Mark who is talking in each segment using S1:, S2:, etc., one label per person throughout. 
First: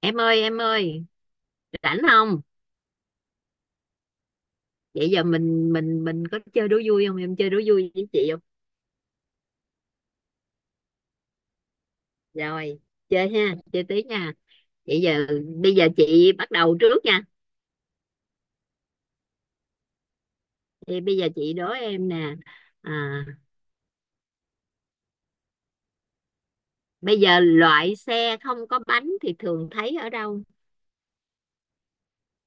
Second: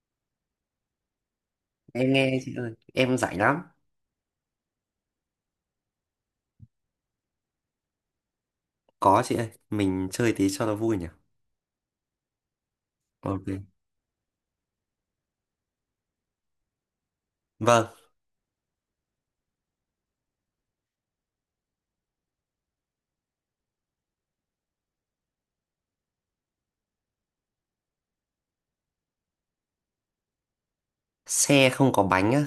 S1: Em ơi, em ơi, rảnh
S2: Em nghe
S1: không?
S2: chị ơi, em rảnh lắm.
S1: Vậy giờ mình có chơi đố vui không, em chơi đố vui với chị không?
S2: Có chị ơi, mình chơi tí cho nó vui nhỉ.
S1: Rồi, chơi ha,
S2: Ok.
S1: chơi tí nha. Vậy giờ, bây giờ chị bắt đầu trước nha.
S2: Vâng.
S1: Thì bây giờ chị đố em nè. à, Bây giờ loại xe không có bánh thì thường thấy ở đâu?
S2: Xe không có bánh á?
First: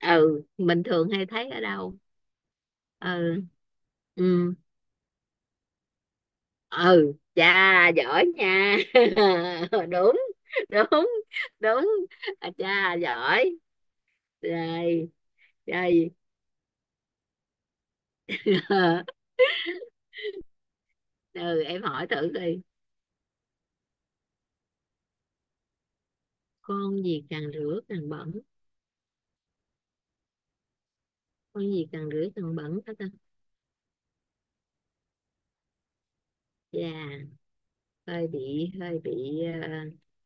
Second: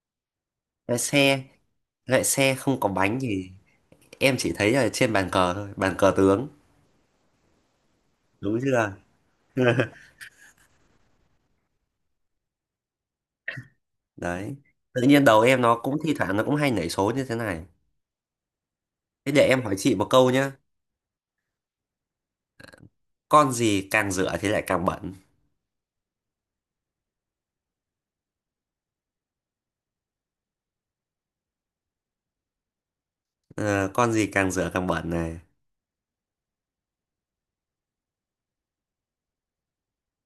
S1: Ừ, mình
S2: Cái
S1: thường hay
S2: xe,
S1: thấy ở đâu?
S2: loại xe không có bánh
S1: Ừ.
S2: thì em chỉ
S1: Ừ.
S2: thấy ở trên bàn cờ thôi, bàn cờ tướng.
S1: Ừ, chà giỏi
S2: Đúng
S1: nha
S2: chưa?
S1: đúng. Đúng. Đúng. À, chà giỏi.
S2: Đấy, tự
S1: Rồi.
S2: nhiên đầu em nó cũng
S1: Rồi.
S2: thi thoảng nó cũng hay nảy số như thế này. Thế để em hỏi chị một câu nhá.
S1: Ừ, em hỏi thử đi.
S2: Con gì càng rửa thì lại càng bẩn?
S1: Con gì càng rửa càng bẩn? Con gì càng rửa càng bẩn hết ta?
S2: Ờ, con gì càng rửa càng bẩn này.
S1: Dạ. hơi bị hơi bị ờ,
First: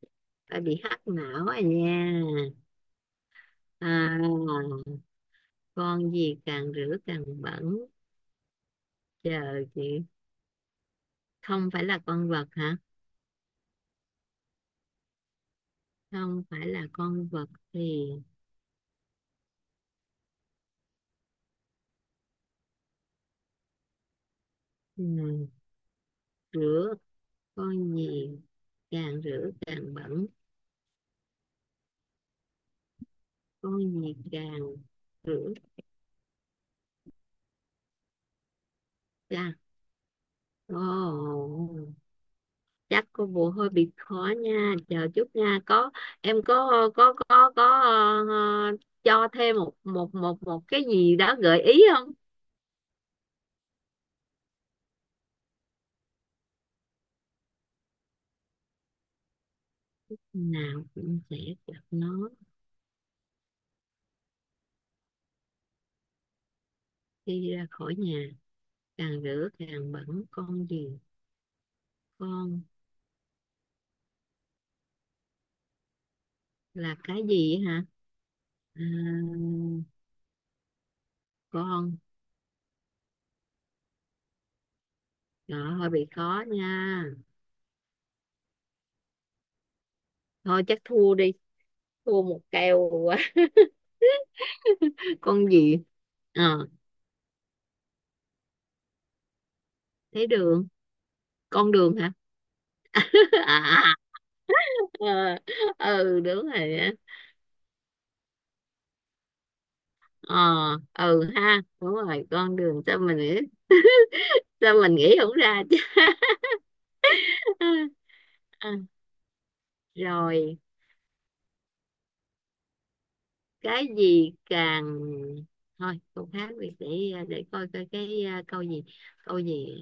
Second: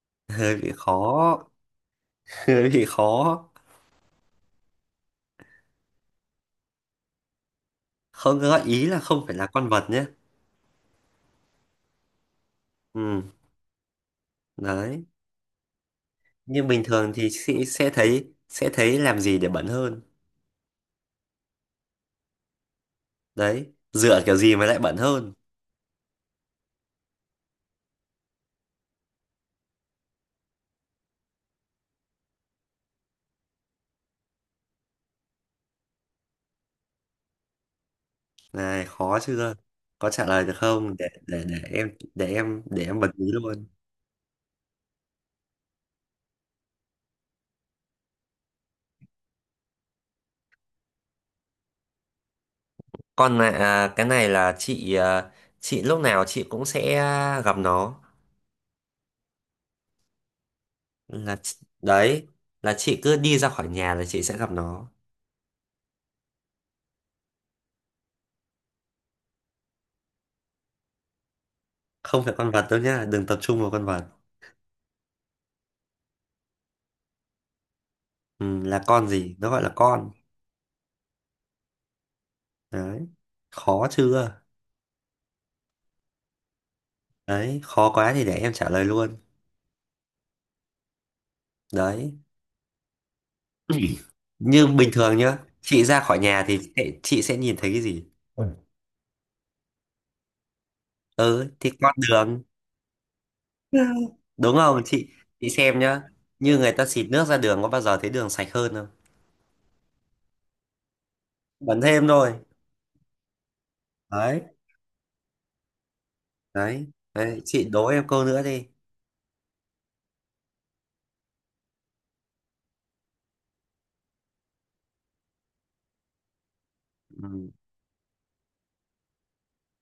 S2: Hơi
S1: Hơi
S2: bị
S1: bị hắc
S2: khó.
S1: não à nha.
S2: Hơi bị khó.
S1: à con gì càng rửa càng bẩn?
S2: Không, gợi ý là không phải là
S1: Chờ
S2: con vật
S1: chị.
S2: nhé.
S1: Không phải là con vật hả?
S2: Ừ. Đấy.
S1: Không phải
S2: Nhưng
S1: là
S2: bình thường
S1: con
S2: thì
S1: vật.
S2: sẽ
S1: Thì,
S2: thấy, sẽ thấy làm gì để bẩn hơn? Đấy, dựa kiểu gì mà lại bẩn hơn?
S1: ừ, rửa, con gì càng rửa càng bẩn, con gì càng rửa
S2: Này khó
S1: càng...
S2: chưa? Có trả lời được
S1: Ồ,
S2: không để em
S1: chắc
S2: bật mí
S1: cô bộ
S2: luôn?
S1: hơi bị khó nha, chờ chút nha, có em có, có, có, có. ờ, cho thêm một một một một cái gì đó gợi ý không?
S2: Còn là cái này là chị, chị lúc nào chị cũng sẽ gặp nó,
S1: Nào cũng
S2: là
S1: sẽ gặp
S2: đấy,
S1: nó.
S2: là chị cứ đi ra khỏi nhà là chị sẽ gặp nó.
S1: Khi ra khỏi nhà. Càng rửa càng bẩn con gì?
S2: Không phải con
S1: Con
S2: vật đâu nhá, đừng tập trung vào con vật.
S1: là cái gì hả?
S2: Ừ,
S1: À,
S2: là con gì nó gọi là con.
S1: con.
S2: Đấy. Khó chưa?
S1: Đó hơi bị khó nha.
S2: Đấy, khó quá thì để em trả lời luôn.
S1: Thôi chắc thua đi.
S2: Đấy.
S1: Thua một kèo quá.
S2: Như bình thường nhá,
S1: Con gì?
S2: chị ra khỏi nhà thì
S1: Ờ,
S2: chị sẽ nhìn thấy cái gì? Ôi.
S1: thấy đường.
S2: Ừ thì
S1: Con
S2: con
S1: đường hả?
S2: đường. Ừ,
S1: À, à.
S2: đúng không chị?
S1: Ờ,
S2: Chị xem nhá,
S1: ừ đúng
S2: như người
S1: rồi
S2: ta
S1: á.
S2: xịt nước ra đường có bao giờ thấy đường sạch hơn không?
S1: Ờ, ừ ha,
S2: Bẩn
S1: đúng
S2: thêm
S1: rồi
S2: thôi.
S1: con đường, sao mình nghĩ,
S2: Đấy.
S1: sao mình nghĩ không ra chứ?
S2: Đấy, đấy. Chị đố em câu nữa đi.
S1: À, rồi, cái gì càng... thôi câu khác đi để, để
S2: Ừ.
S1: coi coi cái câu gì, câu gì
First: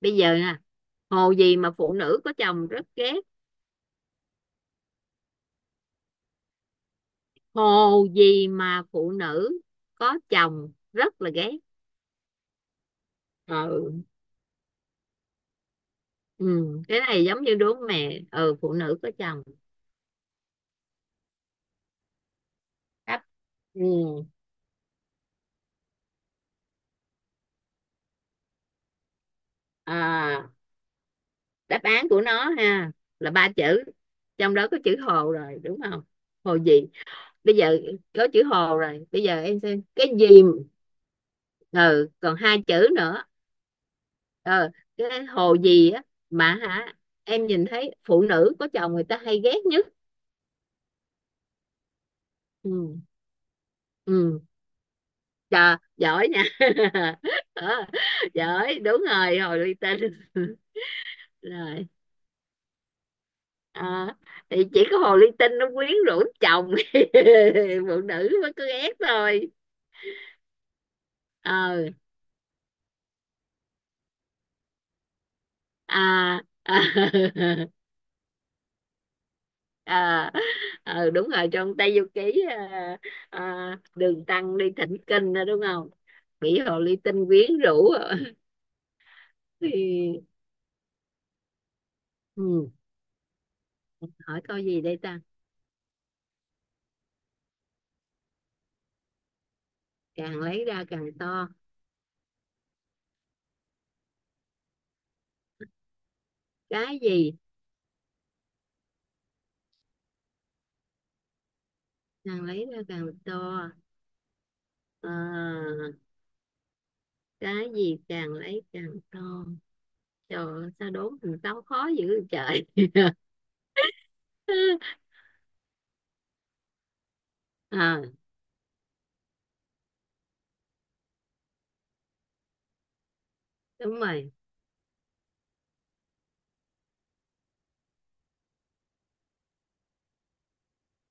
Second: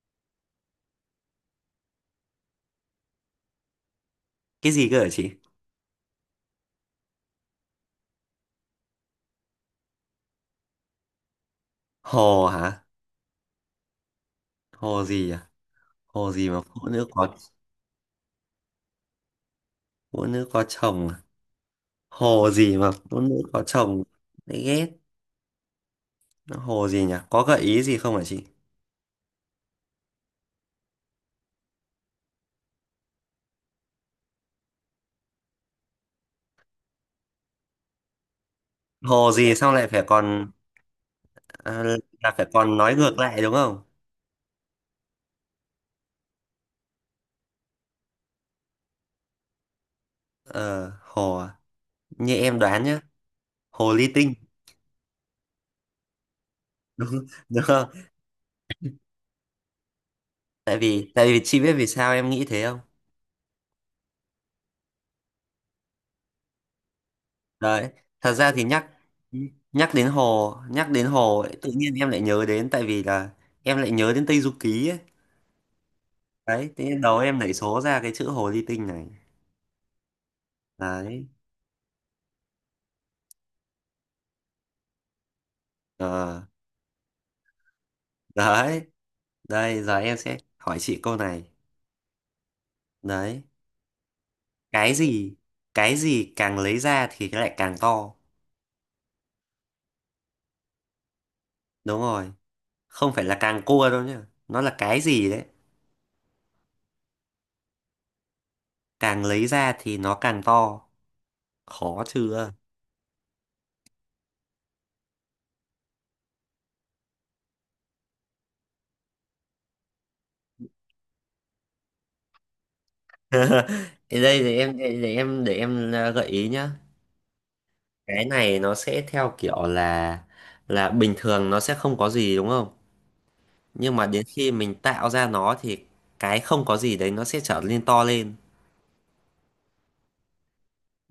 S1: bây giờ nè. Hồ gì mà phụ nữ có chồng rất ghét?
S2: Cái gì cơ hả chị?
S1: Hồ gì mà phụ nữ có chồng rất là ghét?
S2: Hồ hả?
S1: Ừ.
S2: Hồ gì à? Hồ gì mà
S1: Ừ.
S2: phụ
S1: Cái
S2: nữ
S1: này
S2: có.
S1: giống như đố mẹ, ừ, phụ nữ có chồng.
S2: Phụ nữ có chồng à? Hồ gì mà phụ
S1: Đáp.
S2: nữ có
S1: Ừ.
S2: chồng. Đấy, ghét. Nó hồ gì nhỉ, có gợi ý gì không hả chị?
S1: À, đáp án của nó ha, là ba chữ, trong đó có chữ hồ rồi đúng không? Hồ gì bây giờ. Có chữ hồ rồi, bây
S2: Hồ
S1: giờ
S2: gì
S1: em
S2: xong
S1: xem
S2: lại phải
S1: cái gì.
S2: còn. À,
S1: Ừ,
S2: là
S1: còn
S2: phải
S1: hai
S2: còn
S1: chữ
S2: nói ngược
S1: nữa.
S2: lại đúng không?
S1: Ờ, cái hồ gì á, mà hả? Em nhìn thấy phụ nữ có chồng người ta hay ghét nhất.
S2: Ờ, hồ à? Như em đoán
S1: Ừ.
S2: nhá, hồ ly tinh.
S1: Ừ. Trời, giỏi nha
S2: Đúng
S1: Ờ,
S2: không?
S1: giỏi, đúng rồi hồ ly tinh
S2: Tại vì, tại vì chị biết vì
S1: rồi.
S2: sao em nghĩ thế không?
S1: Ờ, thì chỉ có hồ ly tinh nó quyến rũ chồng
S2: Đấy,
S1: phụ nữ
S2: thật ra
S1: mới
S2: thì
S1: cứ
S2: nhắc,
S1: ghét thôi.
S2: nhắc đến hồ ấy, tự
S1: Ờ,
S2: nhiên em lại nhớ đến, tại vì là em lại nhớ đến Tây Du Ký ấy.
S1: à,
S2: Đấy,
S1: à,
S2: thế nên đầu em nảy số ra cái chữ hồ ly tinh này.
S1: à, ờ,
S2: Đấy.
S1: đúng rồi trong Tây Du Ký, à, à, đường Tăng đi thỉnh kinh đó đúng không?
S2: Ờ,
S1: Bỉ hồ ly tinh quyến rũ
S2: đấy, đây giờ em
S1: Thì,
S2: sẽ hỏi chị câu này.
S1: ừ,
S2: Đấy,
S1: hỏi câu gì
S2: cái
S1: đây ta?
S2: gì, cái gì càng lấy ra thì lại càng to.
S1: Càng lấy ra càng to,
S2: Đúng rồi. Không phải là càng cua đâu nhá, nó là cái gì đấy
S1: cái gì
S2: càng lấy ra thì nó càng to. Khó
S1: càng
S2: chưa?
S1: lấy ra càng to? À, cái gì càng lấy càng to? Trời ơi, sao đố mình táo khó dữ vậy trời.
S2: Thì đây để em gợi ý nhá.
S1: À,
S2: Cái này nó sẽ theo kiểu là bình thường nó sẽ không có gì đúng không, nhưng
S1: đúng
S2: mà đến
S1: rồi.
S2: khi mình tạo ra nó thì cái không có gì đấy nó sẽ trở nên to lên.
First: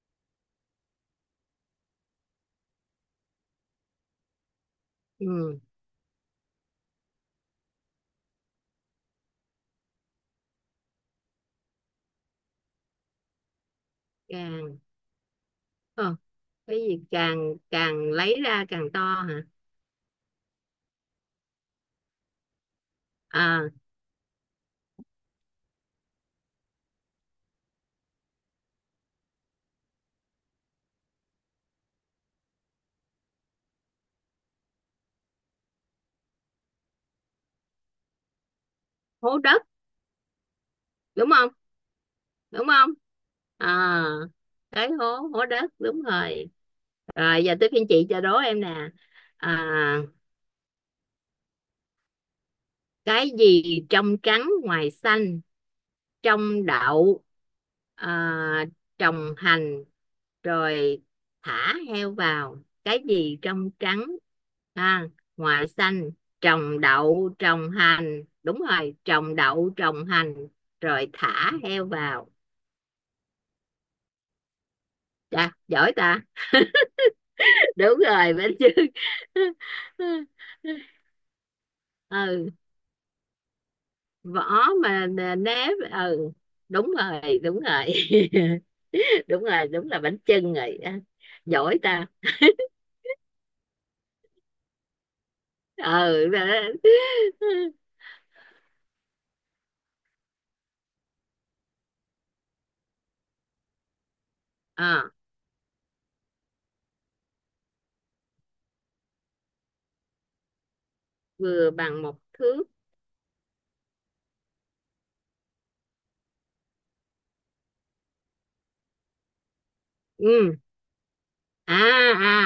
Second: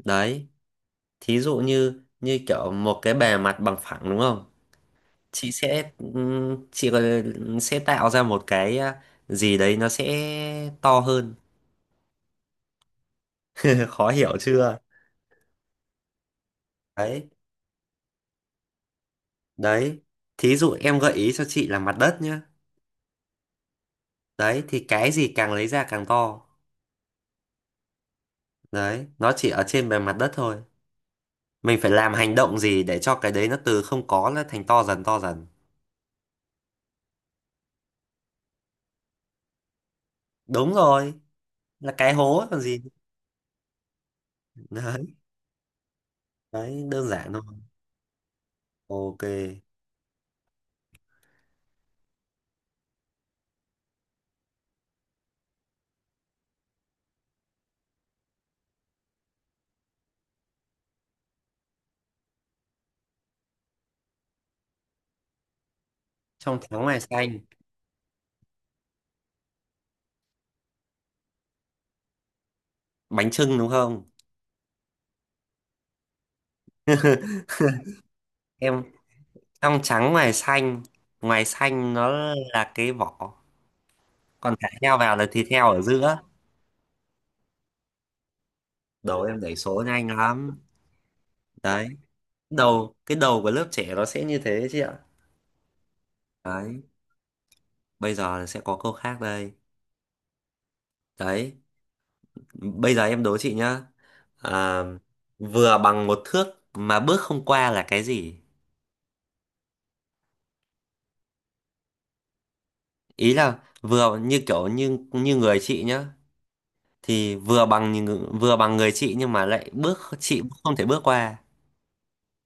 S2: Đấy, thí dụ như như kiểu một cái bề mặt bằng phẳng đúng không, chị
S1: Ừ,
S2: sẽ chị gọi là, sẽ tạo ra một cái gì đấy nó sẽ to hơn. Khó hiểu chưa?
S1: càng... Ờ, cái gì
S2: Đấy.
S1: càng càng lấy ra càng to hả?
S2: Đấy, thí dụ em gợi ý cho chị là mặt đất nhá.
S1: À,
S2: Đấy thì cái gì càng lấy ra càng to, đấy nó chỉ ở trên bề mặt đất thôi, mình phải làm hành động gì để cho cái đấy nó từ không có nó thành to dần, to dần.
S1: hố đất,
S2: Đúng rồi,
S1: đúng không?
S2: là cái hố ấy còn
S1: Đúng
S2: gì.
S1: không? À, cái
S2: Đấy.
S1: hố, hố đất đúng rồi.
S2: Đấy, đơn giản thôi.
S1: Rồi, giờ tới phiên chị cho đố em nè.
S2: Ok.
S1: À, cái gì trong trắng ngoài xanh, trong đậu, à, trồng hành, rồi thả heo vào, cái gì trong trắng ha, ngoại xanh,
S2: Trong
S1: trồng
S2: trắng ngoài
S1: đậu
S2: xanh.
S1: trồng hành, đúng rồi, trồng đậu trồng hành, rồi thả heo vào.
S2: Bánh chưng đúng không?
S1: Chà, giỏi ta, đúng rồi bên
S2: Em,
S1: chương
S2: trong trắng ngoài xanh, ngoài xanh nó
S1: ừ,
S2: là cái vỏ, còn
S1: vỏ
S2: thả heo
S1: mà,
S2: vào là thịt heo
S1: nếp,
S2: ở giữa.
S1: ừ, đúng rồi. Đúng rồi.
S2: Đồ em
S1: Đúng
S2: đẩy
S1: rồi,
S2: số
S1: đúng là
S2: nhanh
S1: bánh chưng
S2: lắm.
S1: rồi. À, giỏi
S2: Đấy,
S1: ta.
S2: đầu, cái đầu của lớp trẻ nó sẽ như thế chị ạ.
S1: Ừ rồi.
S2: Đấy, bây giờ sẽ có câu khác đây. Đấy, bây giờ em đố chị nhá. à,
S1: Ờ,
S2: vừa bằng một thước mà bước không qua là cái gì?
S1: vừa bằng một thước,
S2: Ý là vừa như kiểu như như người chị nhá, thì vừa bằng như vừa bằng người chị nhưng mà lại bước chị
S1: ừ,
S2: không thể bước qua.
S1: à,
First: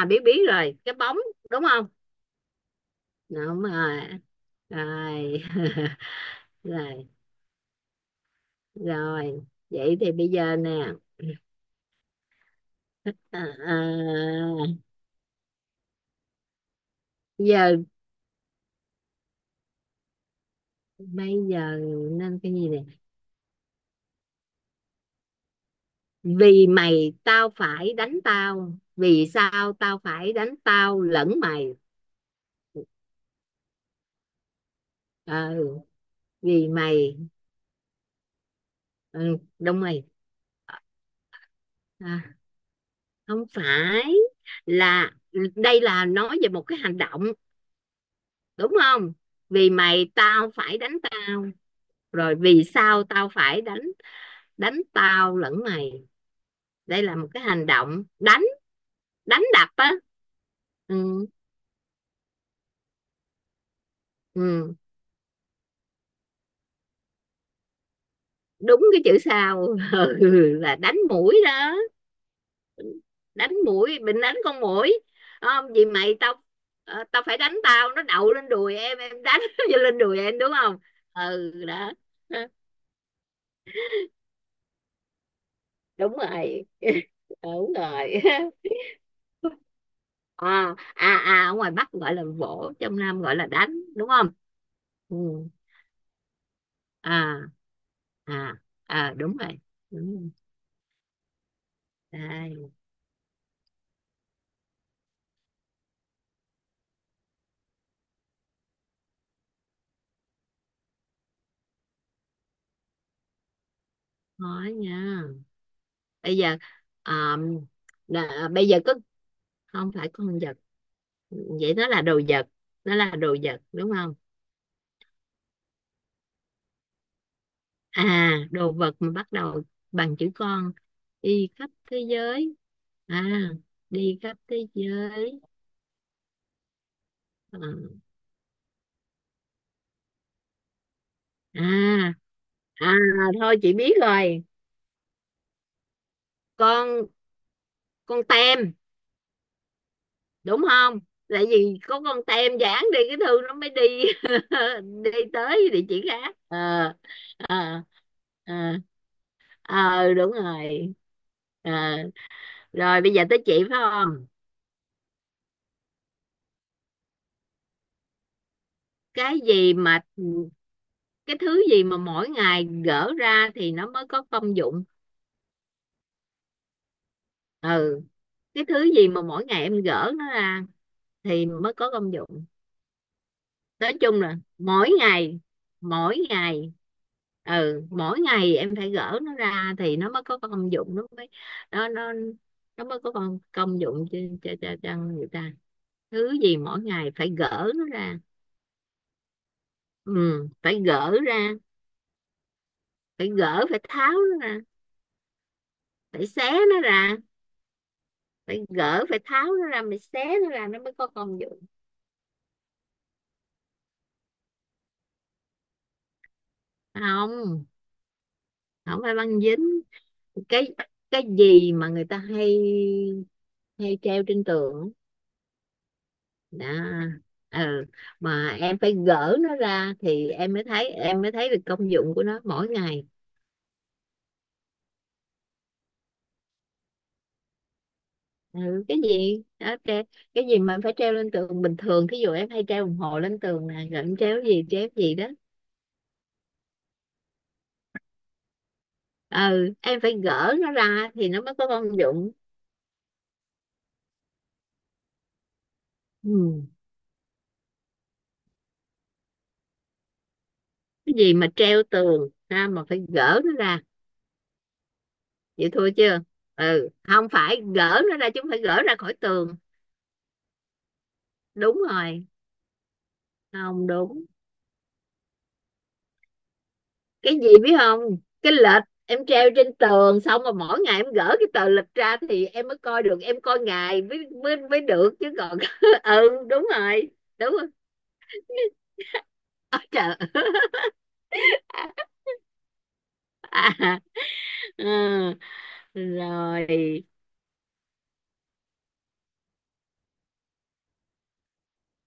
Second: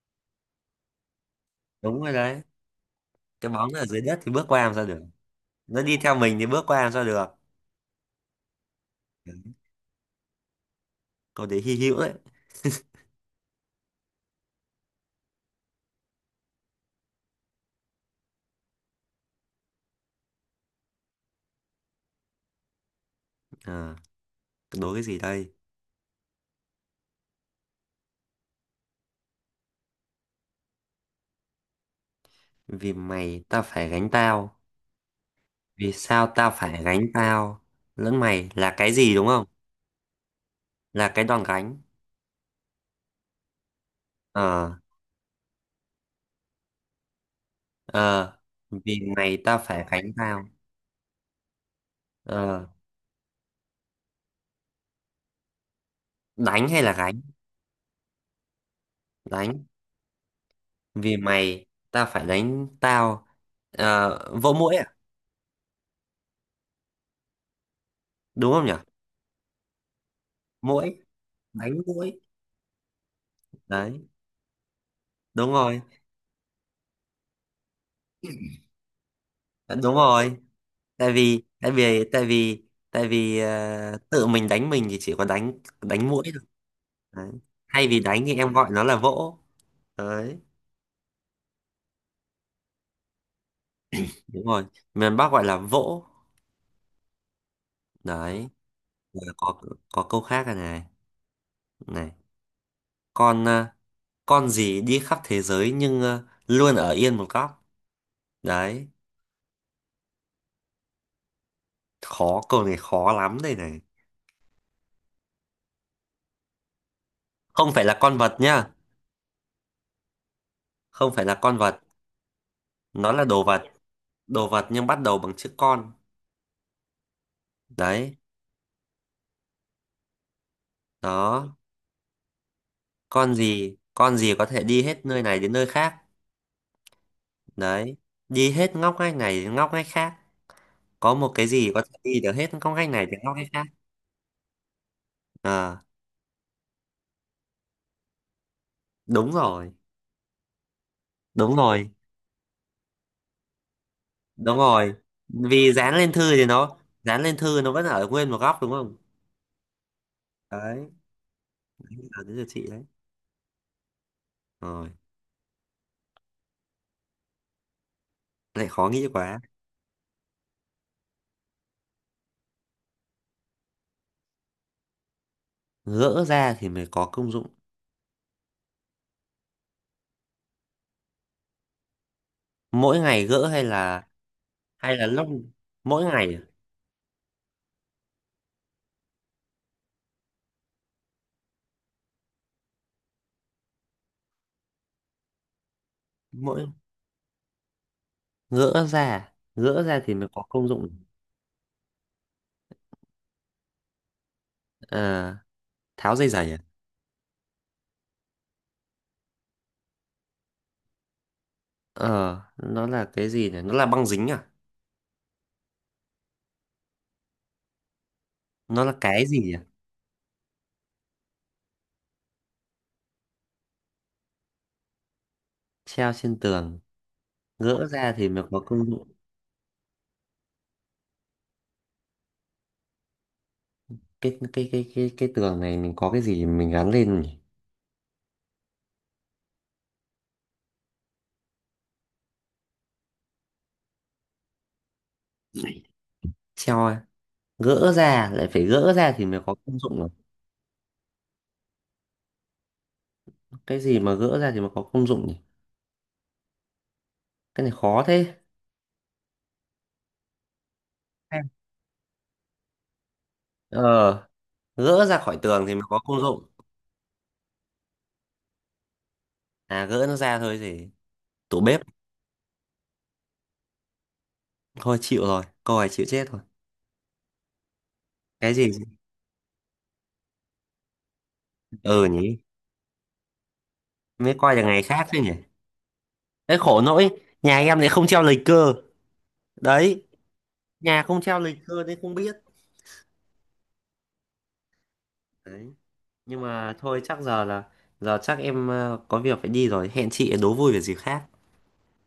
S1: à, biết biết rồi cái bóng, đúng không?
S2: Đúng rồi đấy. Cái
S1: Đúng
S2: bóng ở
S1: rồi.
S2: dưới đất thì bước qua làm sao được,
S1: Rồi
S2: nó đi theo mình thì bước qua làm sao
S1: rồi.
S2: được.
S1: Rồi. Vậy thì bây giờ nè,
S2: Câu đấy hy hữu đấy.
S1: à, à, giờ, bây giờ nên cái gì nè.
S2: À, đố cái gì đây?
S1: Vì mày tao phải đánh tao, vì sao tao phải đánh tao lẫn mày?
S2: Vì mày tao phải gánh tao,
S1: Ờ,
S2: vì sao tao
S1: vì
S2: phải gánh
S1: mày.
S2: tao lẫn mày là cái gì đúng
S1: Ừ,
S2: không?
S1: đúng rồi.
S2: Là cái đòn gánh.
S1: À, không phải
S2: Ờ.
S1: là... đây là nói về một cái hành động,
S2: Ờ,
S1: đúng
S2: vì
S1: không?
S2: mày tao
S1: Vì
S2: phải gánh
S1: mày
S2: tao.
S1: tao phải đánh tao, rồi vì
S2: Ờ,
S1: sao tao phải đánh, đánh tao lẫn mày?
S2: đánh hay là
S1: Đây là
S2: gánh?
S1: một cái hành động đánh, đánh
S2: Đánh.
S1: đập á. Ừ.
S2: Vì mày tao phải đánh tao. Ờ, vỗ muỗi
S1: Ừ.
S2: à? Đúng không nhỉ?
S1: Đúng, cái chữ sao là đánh
S2: Muỗi,
S1: mũi đó.
S2: đánh muỗi.
S1: Đánh mũi,
S2: Đấy,
S1: mình đánh con mũi.
S2: đúng
S1: Không,
S2: rồi.
S1: vì mày tao, tao phải đánh tao, nó đậu lên đùi em đánh.
S2: Ờ, đúng
S1: Lên đùi
S2: rồi.
S1: em đúng không?
S2: Tại vì,
S1: Ừ
S2: tại
S1: đó.
S2: vì, tại vì, tại vì tự mình đánh mình thì chỉ có đánh đánh
S1: Đúng
S2: muỗi thôi.
S1: rồi.
S2: Đấy.
S1: Đúng
S2: Thay vì
S1: rồi.
S2: đánh thì em gọi nó là vỗ. Đấy.
S1: À, à, à, ở ngoài Bắc gọi là vỗ, trong Nam gọi là đánh, đúng không?
S2: Đúng rồi,
S1: Ừ.
S2: miền Bắc gọi là vỗ.
S1: À, à,
S2: Đấy.
S1: à,
S2: Rồi
S1: đúng rồi.
S2: có
S1: Đúng
S2: câu
S1: rồi.
S2: khác này này này.
S1: Đây,
S2: Con con gì đi khắp thế giới nhưng luôn ở yên một góc. Đấy, khó, câu này khó lắm đây này.
S1: nói nha bây giờ, à,
S2: Không phải là con
S1: nè,
S2: vật nhá.
S1: bây giờ cứ, không phải con vật,
S2: Không phải là con
S1: vậy
S2: vật,
S1: nó là đồ vật, nó là
S2: nó là
S1: đồ
S2: đồ
S1: vật
S2: vật.
S1: đúng không?
S2: Đồ vật nhưng bắt đầu bằng chữ con. Đấy.
S1: À, đồ vật mà bắt đầu bằng chữ con, đi
S2: Đó.
S1: khắp thế giới.
S2: Con
S1: À,
S2: gì, con
S1: đi
S2: gì
S1: khắp
S2: có thể
S1: thế
S2: đi hết nơi này
S1: giới.
S2: đến nơi khác.
S1: À,
S2: Đấy, đi hết ngóc ngách này đến ngóc ngách khác, có một cái gì có thể
S1: à,
S2: đi được hết ngóc ngách này đến
S1: à,
S2: ngóc ngách
S1: thôi
S2: khác.
S1: chị biết rồi,
S2: Ờ.
S1: con con tem,
S2: Đúng rồi.
S1: đúng không? Tại
S2: Đúng
S1: vì
S2: rồi.
S1: có con tem dán, đi cái thư nó mới đi.
S2: Đúng rồi,
S1: Đi tới
S2: vì
S1: địa
S2: dán
S1: chỉ
S2: lên thư
S1: khác,
S2: thì
S1: ờ,
S2: nó, dán lên
S1: ờ,
S2: thư nó vẫn ở nguyên một
S1: ờ,
S2: góc đúng không.
S1: ờ, đúng
S2: Đấy.
S1: rồi. Ờ,
S2: Giờ đến lượt chị đấy.
S1: rồi bây giờ tới chị phải không?
S2: Rồi, lại khó nghĩ quá.
S1: Cái gì mà, cái thứ gì mà mỗi ngày gỡ ra thì nó mới có công dụng?
S2: Gỡ ra thì mới có công dụng.
S1: Ừ, cái thứ gì mà mỗi ngày em gỡ nó ra thì mới có công dụng.
S2: Mỗi ngày gỡ hay
S1: Nói
S2: là,
S1: chung là mỗi
S2: hay là lúc.
S1: ngày,
S2: Mỗi
S1: mỗi
S2: ngày à?
S1: ngày. Ừ, mỗi ngày em phải gỡ nó ra thì nó mới có công dụng, nó nó nó mới có công công dụng cho người ta. Thứ gì
S2: Mỗi,
S1: mỗi ngày phải gỡ nó ra?
S2: gỡ ra, gỡ ra thì mới có
S1: Ừ,
S2: công
S1: phải
S2: dụng.
S1: gỡ ra, phải gỡ, phải tháo nó ra,
S2: À, tháo
S1: phải
S2: dây giày
S1: xé
S2: à?
S1: nó ra, phải gỡ, phải tháo nó ra, phải xé nó ra, nó mới có công dụng.
S2: Ờ, nó là cái gì nhỉ, nó là băng dính à?
S1: Không,
S2: Nó là
S1: không phải
S2: cái gì
S1: băng
S2: nhỉ?
S1: dính. Cái cái gì mà người ta hay hay treo trên tường á,
S2: Treo trên
S1: đó.
S2: tường.
S1: Ừ.
S2: Gỡ ra thì mới
S1: Mà
S2: có
S1: em
S2: công
S1: phải
S2: dụng.
S1: gỡ nó ra thì em mới thấy được công dụng của nó mỗi ngày.
S2: Cái tường này mình có cái gì mình gắn lên nhỉ?
S1: Ừ. Cái gì đó, cái gì mà em phải treo lên tường, bình thường thí dụ em hay treo đồng hồ lên tường nè, rồi em treo cái gì, treo cái gì đó?
S2: Treo à? Gỡ ra à? Lại phải gỡ ra thì mới có
S1: Ừ,
S2: công
S1: em
S2: dụng à?
S1: phải gỡ nó ra thì nó mới có công dụng.
S2: Cái gì mà gỡ ra thì mới có công dụng nhỉ?
S1: Ừ.
S2: Cái này khó thế.
S1: Cái gì mà
S2: Em.
S1: treo tường ra mà phải gỡ nó ra?
S2: Ờ, gỡ ra khỏi tường
S1: Vậy
S2: thì mới
S1: thua
S2: có
S1: chưa?
S2: công dụng.
S1: Ừ, không phải gỡ nó ra, chúng phải gỡ ra khỏi tường.
S2: À, gỡ nó ra thôi gì. Tủ bếp.
S1: Đúng rồi. Không đúng.
S2: Thôi chịu rồi, câu này chịu chết rồi.
S1: Cái gì biết không?
S2: Cái
S1: Cái
S2: gì?
S1: lịch em treo trên tường xong, mà mỗi ngày em gỡ cái tờ lịch
S2: Ừ
S1: ra
S2: nhỉ,
S1: thì em mới coi được, em coi ngày mới
S2: mới coi
S1: mới,
S2: là
S1: mới
S2: ngày khác
S1: được
S2: chứ nhỉ.
S1: chứ, còn ừ
S2: Cái
S1: đúng
S2: khổ nỗi
S1: rồi. Đúng
S2: nhà
S1: rồi.
S2: em lại không treo lịch cơ.
S1: Ôi
S2: Đấy,
S1: trời.
S2: nhà không treo lịch cơ nên không biết.
S1: À, ừ,
S2: Đấy. Nhưng mà thôi,
S1: rồi.
S2: chắc giờ là, giờ chắc em có việc phải đi rồi. Hẹn chị đố vui về dịp khác.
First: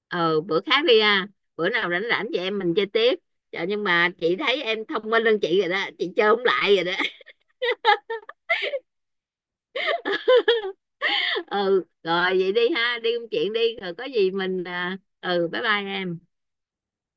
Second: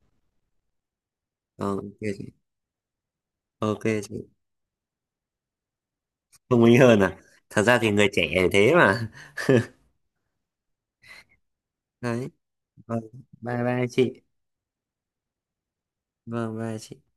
S1: Ừ, bữa khác đi ha, bữa
S2: Ờ, ok
S1: nào rảnh
S2: chị.
S1: rảnh chị em mình chơi tiếp. Trời,
S2: Ok
S1: nhưng mà
S2: chị.
S1: chị thấy em thông minh hơn chị rồi đó, chị chơi không
S2: Thông
S1: lại
S2: minh
S1: rồi đó.
S2: hơn à? Thật ra thì người trẻ thế mà.
S1: Ừ
S2: Đấy.
S1: rồi, vậy đi ha,
S2: Vâng.
S1: đi công chuyện
S2: Bye
S1: đi,
S2: bye
S1: rồi có
S2: chị.
S1: gì mình bye bye em.
S2: Vâng bye chị.